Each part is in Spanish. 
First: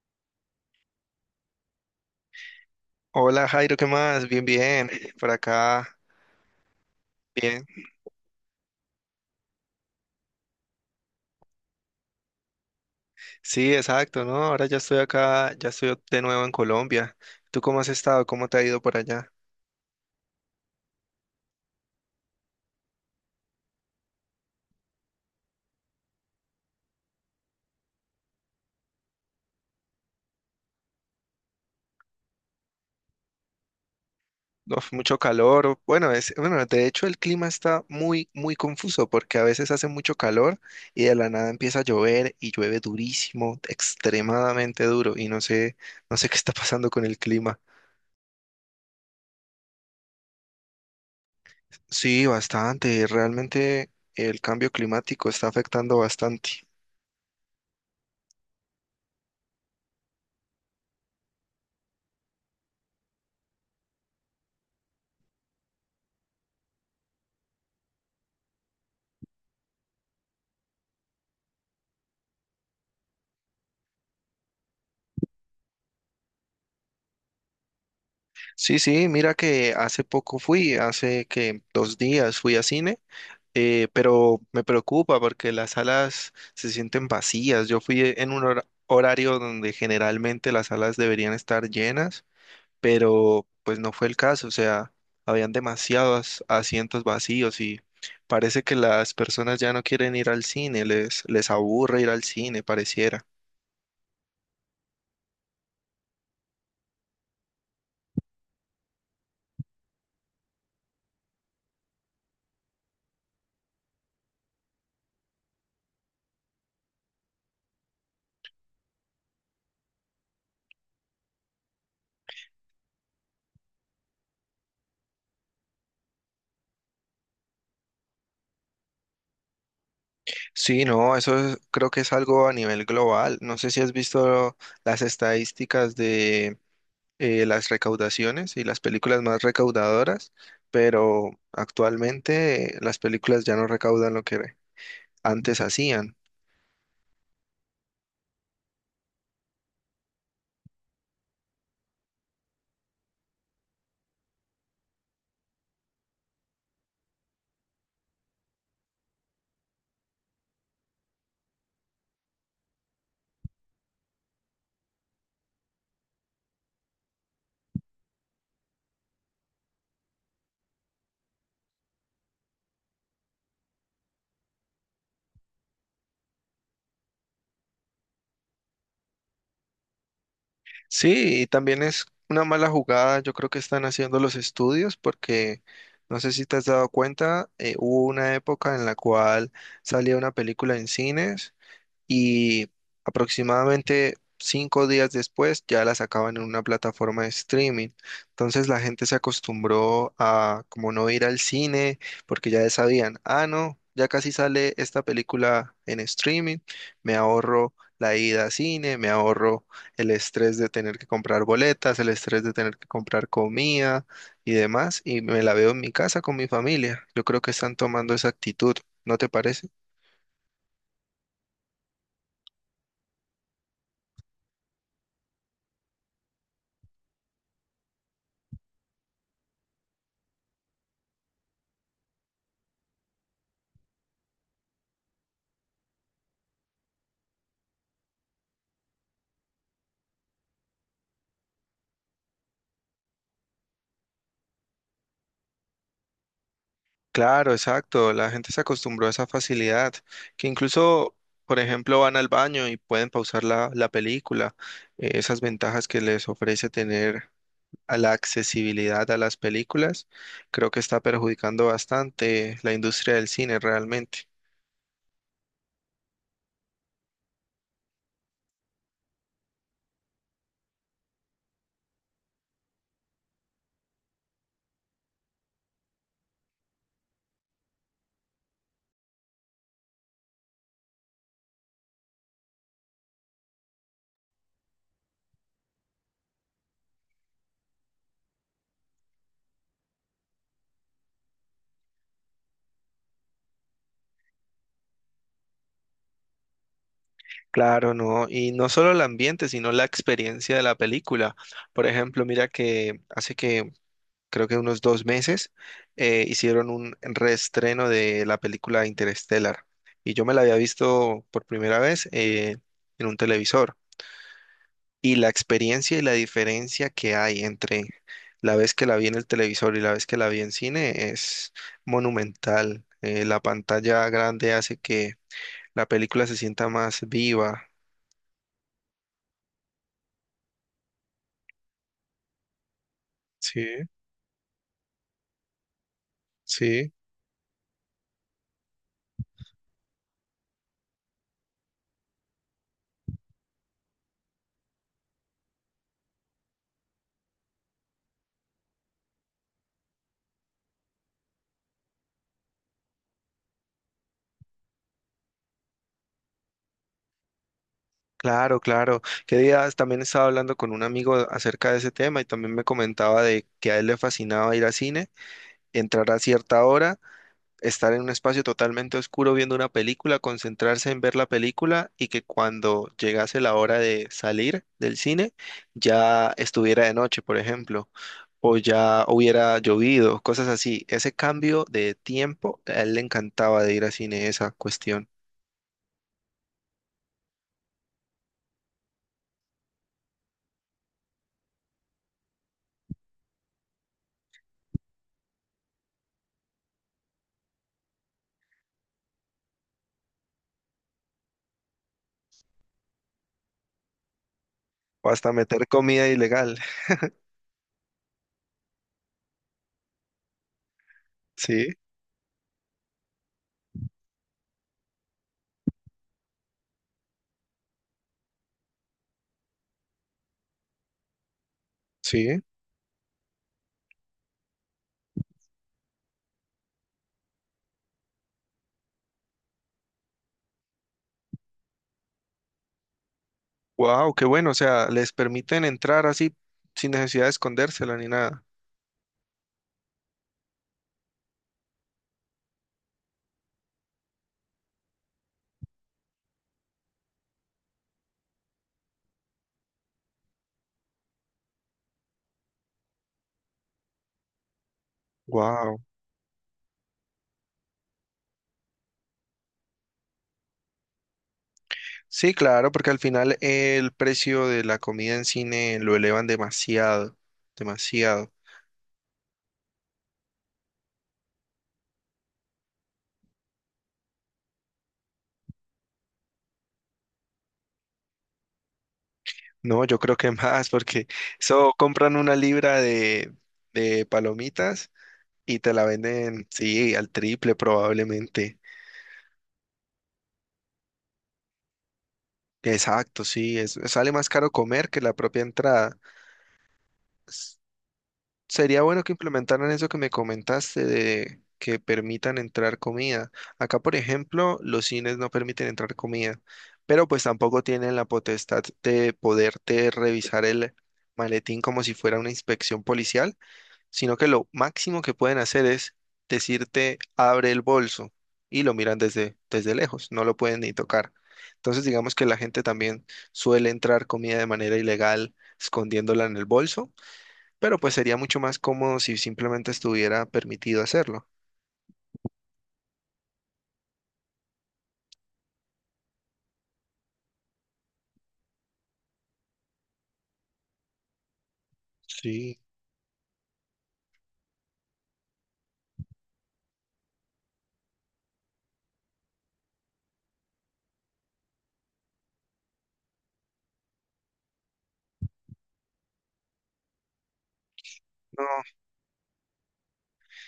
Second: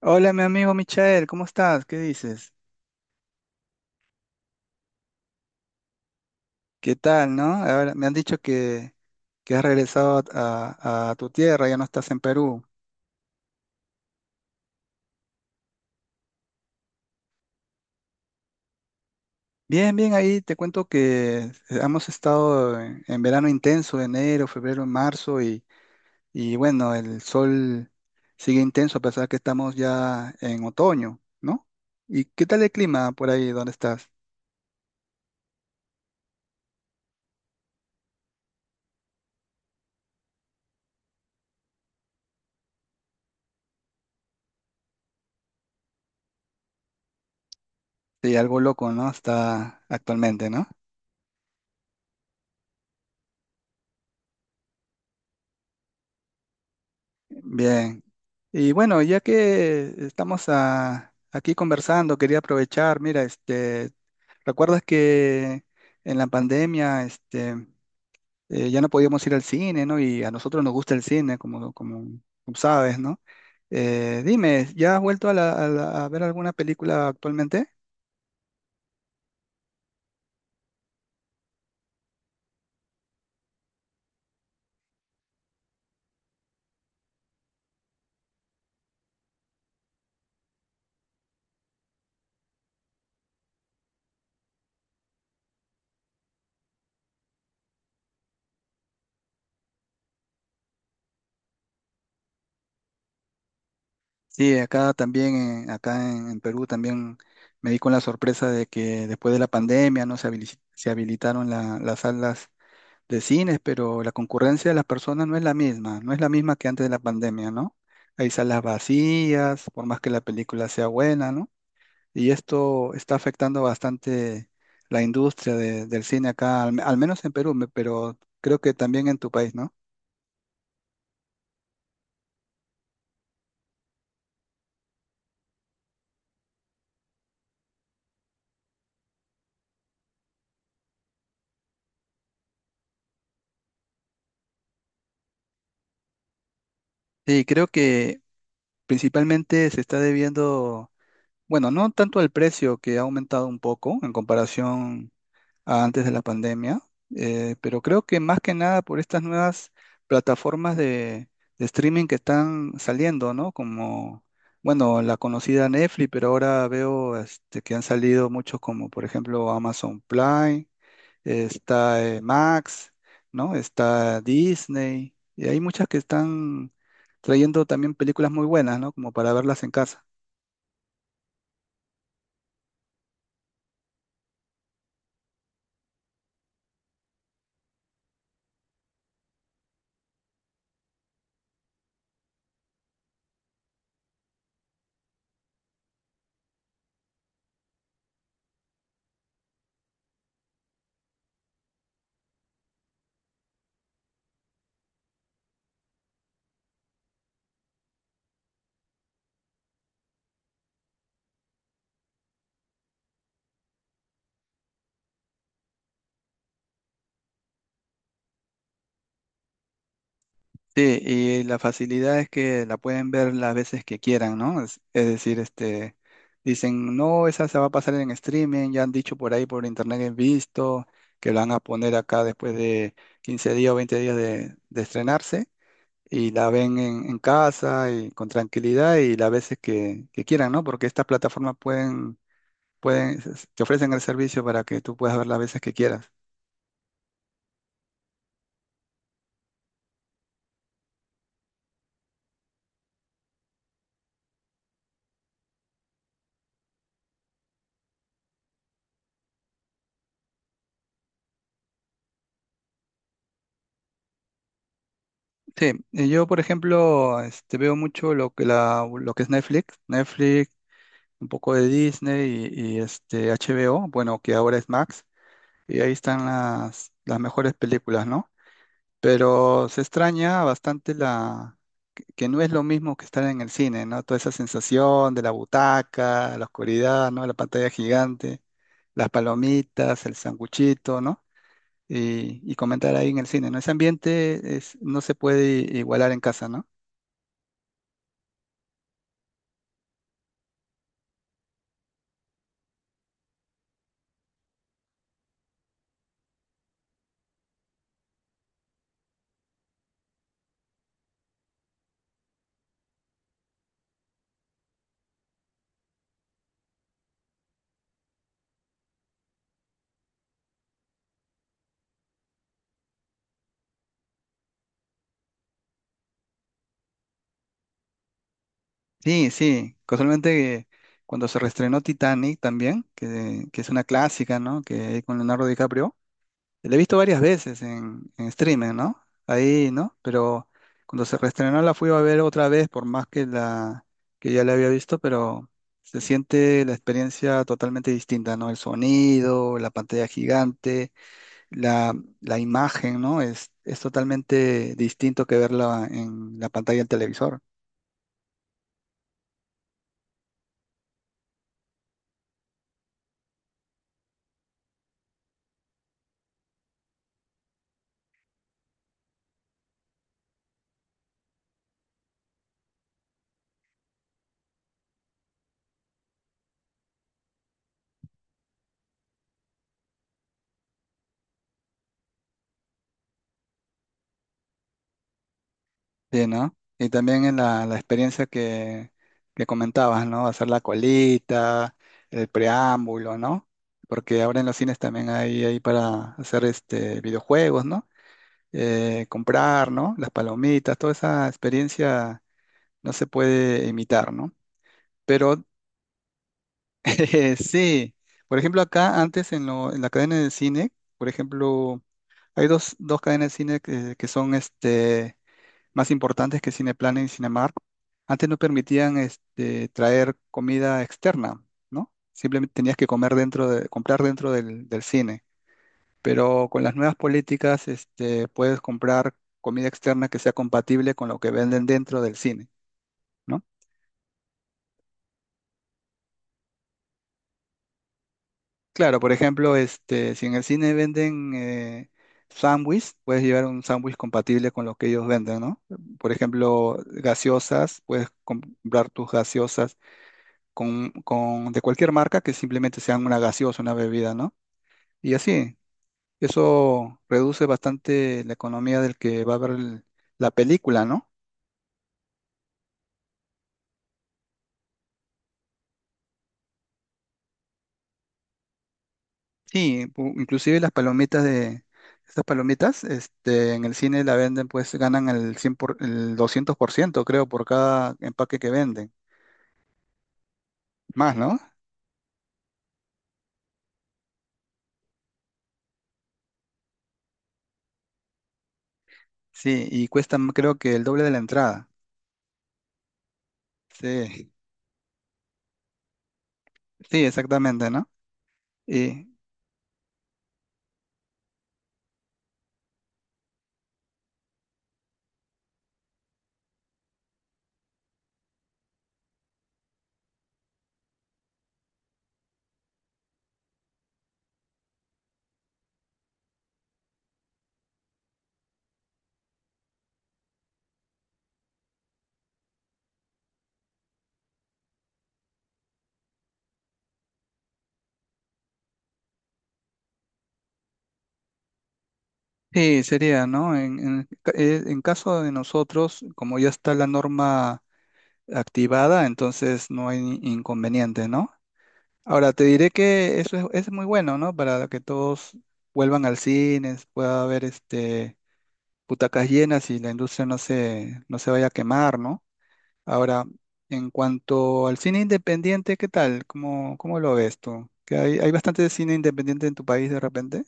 Hola, mi amigo Michael, ¿cómo estás? ¿Qué dices? Hola Jairo, ¿qué más? Bien, bien, por acá, ¿Qué tal, no? bien. Ahora me han dicho que has regresado a tu tierra, ya no estás en Perú. Sí, exacto, ¿no? Ahora ya estoy acá, ya estoy de nuevo en Colombia. ¿Tú cómo has estado? ¿Cómo te ha ido por allá? Bien, bien, ahí te cuento que hemos estado en verano intenso, enero, febrero, marzo, y bueno, el sol sigue intenso a pesar que estamos ya en otoño, ¿no? ¿Y qué tal el clima por ahí donde estás? Uf, mucho calor. Bueno, de hecho el clima está muy confuso porque a veces hace mucho calor y de la nada empieza a llover y llueve durísimo, extremadamente duro y no sé qué está pasando con el clima. Sí, algo loco, ¿no? Está actualmente, ¿no? Sí, bastante. Realmente el cambio climático está afectando bastante. Bien. Y bueno, ya que estamos aquí conversando, quería aprovechar, mira, ¿recuerdas que en la pandemia, ya no podíamos ir al cine, ¿no? Y a nosotros nos gusta el cine, como sabes, ¿no? Dime, ¿ya has vuelto a ver alguna película actualmente? Sí, sí, mira que hace poco fui, hace que 2 días fui a cine, pero me preocupa porque las salas se sienten vacías. Yo fui en un horario donde generalmente las salas deberían estar llenas, pero pues no fue el caso, o sea, habían demasiados asientos vacíos y parece que las personas ya no quieren ir al cine, les aburre ir al cine, pareciera. Sí, acá también, acá en Perú también me di con la sorpresa de que después de la pandemia, ¿no? Se habilitaron las salas de cines, pero la concurrencia de las personas no es la misma, no es la misma que antes de la pandemia, ¿no? Hay salas vacías, por más que la película sea buena, ¿no? Y esto está afectando bastante la industria del cine acá, al menos en Perú, pero creo que también en tu país, ¿no? Sí, no, creo que es algo a nivel global. No sé si has visto las estadísticas de las recaudaciones y las películas más recaudadoras, pero actualmente las películas ya no recaudan lo que antes hacían. Sí, creo que principalmente se está debiendo, bueno, no tanto al precio que ha aumentado un poco en comparación a antes de la pandemia, pero creo que más que nada por estas nuevas plataformas de streaming que están saliendo, ¿no? Como, bueno, la conocida Netflix, pero ahora veo que han salido muchos como, por ejemplo, Amazon Prime, está Max, ¿no? Está Disney, y hay muchas que están trayendo también películas muy buenas, ¿no? Como para verlas en casa. Sí, y también es una mala jugada, yo creo que están haciendo los estudios porque no sé si te has dado cuenta, hubo una época en la cual salía una película en cines y aproximadamente 5 días después ya la sacaban en una plataforma de streaming. Entonces la gente se acostumbró a como no ir al cine porque ya sabían, ah, no, ya casi sale esta película en streaming, me ahorro la ida a cine, me ahorro el estrés de tener que comprar boletas, el estrés de tener que comprar comida y demás, y me la veo en mi casa con mi familia. Yo creo que están tomando esa actitud, ¿no te parece? Sí, y la facilidad es que la pueden ver las veces que quieran, ¿no? Es decir, dicen, no, esa se va a pasar en streaming, ya han dicho por ahí por internet que he visto, que la van a poner acá después de 15 días o 20 días de estrenarse, y la ven en casa y con tranquilidad y las veces que quieran, ¿no? Porque estas plataformas pueden, te ofrecen el servicio para que tú puedas ver las veces que quieras. Claro, exacto. La gente se acostumbró a esa facilidad, que incluso, por ejemplo, van al baño y pueden pausar la película. Esas ventajas que les ofrece tener a la accesibilidad a las películas, creo que está perjudicando bastante la industria del cine realmente. Sí, yo por ejemplo veo mucho lo que es Netflix. Netflix un poco de Disney y este HBO, bueno, que ahora es Max, y ahí están las mejores películas, ¿no? Pero se extraña bastante la que no es lo mismo que estar en el cine, ¿no? Toda esa sensación de la butaca, la oscuridad, ¿no? La pantalla gigante, las palomitas, el sanguchito, ¿no? Y comentar ahí en el cine, ¿no? Ese ambiente es, no se puede igualar en casa, ¿no? Claro, no. Y no solo el ambiente, sino la experiencia de la película. Por ejemplo, mira que hace que creo que unos 2 meses, hicieron un reestreno de la película Interstellar. Y yo me la había visto por primera vez en un televisor. Y la experiencia y la diferencia que hay entre la vez que la vi en el televisor y la vez que la vi en cine es monumental. La pantalla grande hace que la película se sienta más viva. Sí, sí, casualmente que cuando se reestrenó Titanic también, que Sí, es una clásica, ¿no? Que hay con Leonardo DiCaprio, la he sí. visto varias veces en streaming, ¿no? Ahí, ¿no? Pero cuando se reestrenó la fui a ver otra vez, por más que la que ya la había visto, pero se siente la experiencia totalmente distinta, ¿no? El sonido, la pantalla gigante, la, la imagen, ¿no? Es totalmente distinto que verla en la pantalla del televisor. Claro, claro. Qué días también estaba hablando con un amigo acerca de ese tema y también me comentaba de que a él le fascinaba ir al cine, entrar a cierta hora, estar en un espacio totalmente oscuro viendo una película, concentrarse en ver la película y que cuando llegase la hora de salir del cine ya estuviera de noche, por ejemplo, o ya hubiera llovido, cosas así. Ese cambio de tiempo, a él le encantaba de ir al cine, esa cuestión. Sí, ¿no? Y también en la experiencia que comentabas, ¿no? Hacer la colita, el preámbulo, ¿no? Porque ahora en los cines también hay para hacer videojuegos, ¿no? Comprar, ¿no? Las palomitas, toda esa experiencia no se puede imitar, ¿no? O hasta Pero meter comida ilegal. Sí, por ejemplo, acá antes en la cadena de cine, por Sí, ejemplo, hay dos cadenas de cine que son más importantes que Cineplanet y Cinemark, antes no permitían traer comida externa, ¿no? sí. Simplemente tenías que comer comprar dentro del cine. Pero con las nuevas políticas, puedes comprar comida externa que sea compatible con lo que venden dentro del cine, ¿no? Wow, qué bueno, o sea, les permiten entrar así sin necesidad de escondérsela ni nada. Claro, por ejemplo, si en el cine venden sándwich, puedes llevar un sándwich compatible con lo que ellos venden, ¿no? Por ejemplo, gaseosas, puedes comprar tus gaseosas de cualquier marca que simplemente sean una gaseosa, una bebida, ¿no? Y así, Wow. eso reduce bastante la economía del que va a ver la película, ¿no? Sí, claro, porque al final el precio de la comida en cine lo elevan demasiado, demasiado. Sí, inclusive las palomitas estas palomitas, en el cine la venden, pues ganan el 200% creo, por cada empaque que venden. No, yo creo que más, porque Más, ¿no? eso compran una libra de palomitas y te la venden, sí, al triple probablemente. Sí, y cuestan creo que el doble de la entrada. Exacto, sí, es, sale más Sí, caro comer que la propia entrada. sí, exactamente, ¿no? Sería bueno que implementaran eso que me comentaste de que permitan entrar comida. Acá, por ejemplo, los cines no permiten entrar comida, pero pues tampoco tienen la potestad de poderte revisar el maletín como si fuera una inspección policial, sino que lo máximo que pueden hacer es decirte abre el bolso y lo miran desde, desde lejos, no lo pueden ni tocar. Entonces, digamos que la gente también suele entrar comida de manera ilegal escondiéndola en el bolso pero pues sería mucho más cómodo si simplemente estuviera permitido hacerlo. Sí, sería, ¿no? En caso de nosotros, como ya está la norma activada, entonces no hay inconveniente, ¿no? Ahora, te Sí, diré que eso es muy bueno, ¿no? Para que todos vuelvan al cine, pueda haber butacas llenas y la industria no se vaya a quemar, ¿no? Ahora, en cuanto al cine independiente, ¿qué tal? ¿Cómo lo ves tú? ¿Que hay No, bastante cine independiente en tu país de repente?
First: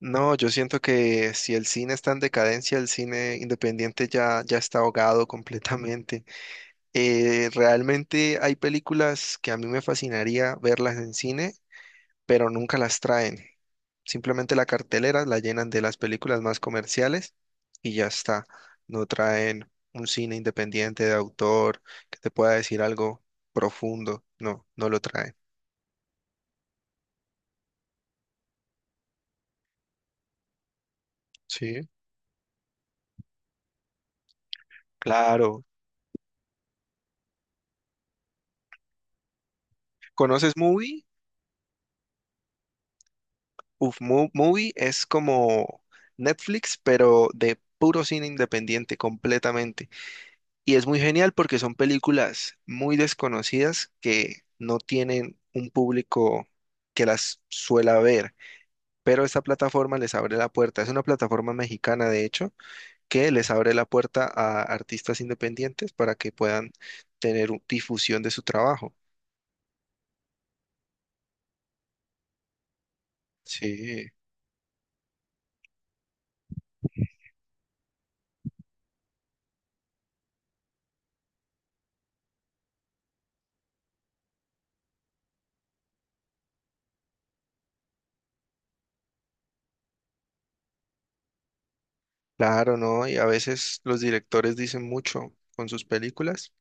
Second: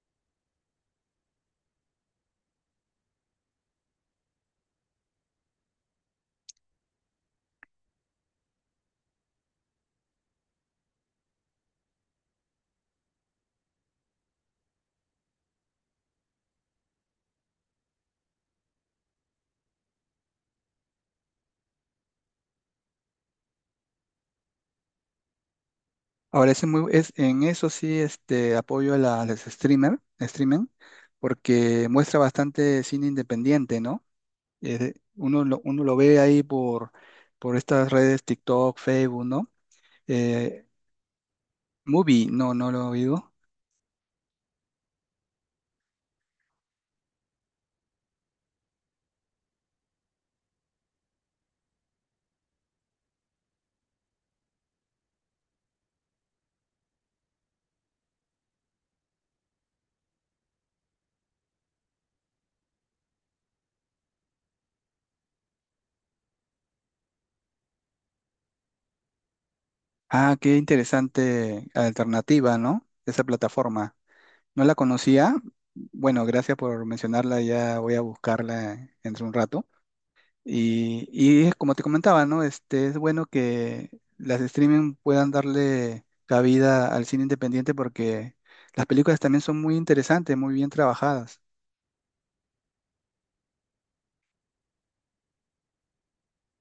no, yo siento que si el cine está en decadencia, el cine independiente ya está ahogado completamente. Realmente hay películas que a mí me fascinaría verlas en cine, pero nunca las traen. Simplemente la cartelera la llenan de las películas más comerciales y ya está. No traen un cine independiente de autor que te pueda decir algo profundo. No, no lo traen. Ahora, en eso sí apoyo a los streaming, porque Sí, muestra bastante cine independiente, ¿no? Eh, uno, lo, claro. uno lo ve ahí por estas redes TikTok, Facebook, ¿no? ¿Conoces Eh, Movie? Movie, no, no lo he oído. Uf, Movie es como Netflix, pero de puro cine independiente completamente. Y es muy genial porque son películas muy desconocidas que no tienen un público que las suela ver, pero esta plataforma les abre la puerta. Es una plataforma mexicana, de hecho, que les abre la puerta a artistas independientes para que puedan tener difusión de su trabajo. Ah, qué interesante alternativa, ¿no? Esa plataforma. Sí. No la conocía. Bueno, gracias por mencionarla, ya voy a buscarla entre un rato. Y es como te comentaba, ¿no? Es bueno que las streaming puedan darle cabida al cine independiente porque las películas también son muy interesantes, muy bien trabajadas. Claro, ¿no? Y a veces los directores dicen mucho con sus películas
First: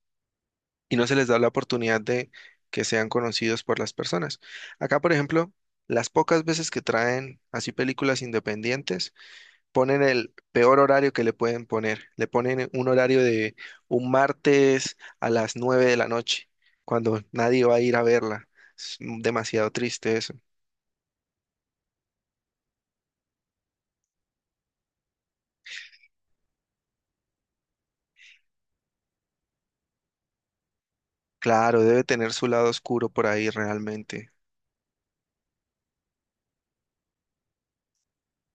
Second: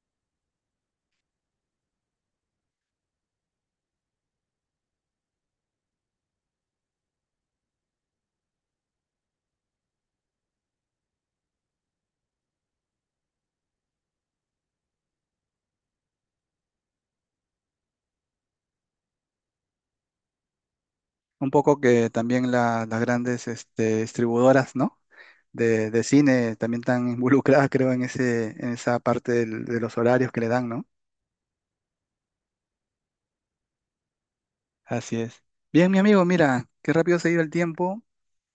y no se les da la oportunidad de que sean conocidos por las personas. Acá, por ejemplo, las pocas veces que traen así películas independientes, ponen el peor horario que le pueden poner. Le ponen un horario de un martes a las 9 de la noche, cuando nadie va a ir a verla. Es demasiado triste eso. Un poco que también las grandes distribuidoras, ¿no? De cine también están involucradas, creo, en esa parte de los horarios que le dan, ¿no? Claro, debe tener su lado oscuro por ahí realmente. Así es. Bien, mi amigo, mira, qué rápido se ha ido el tiempo.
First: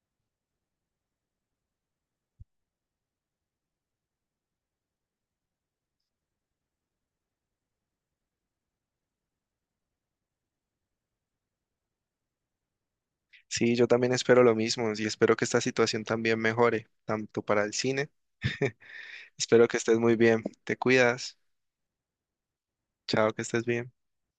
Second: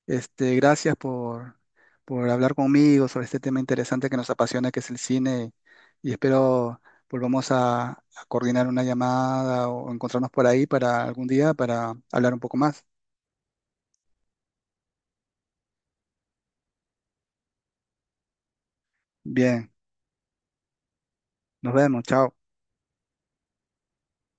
Gracias por hablar conmigo sobre este tema interesante que nos apasiona, que es el cine, y espero volvamos a coordinar una llamada o encontrarnos por ahí para algún día para hablar un poco más. Sí, yo también espero lo mismo y espero que esta situación también mejore, tanto para el cine. Espero Bien, que estés muy bien. Te cuidas. nos vemos, chao. Chao, que estés bien.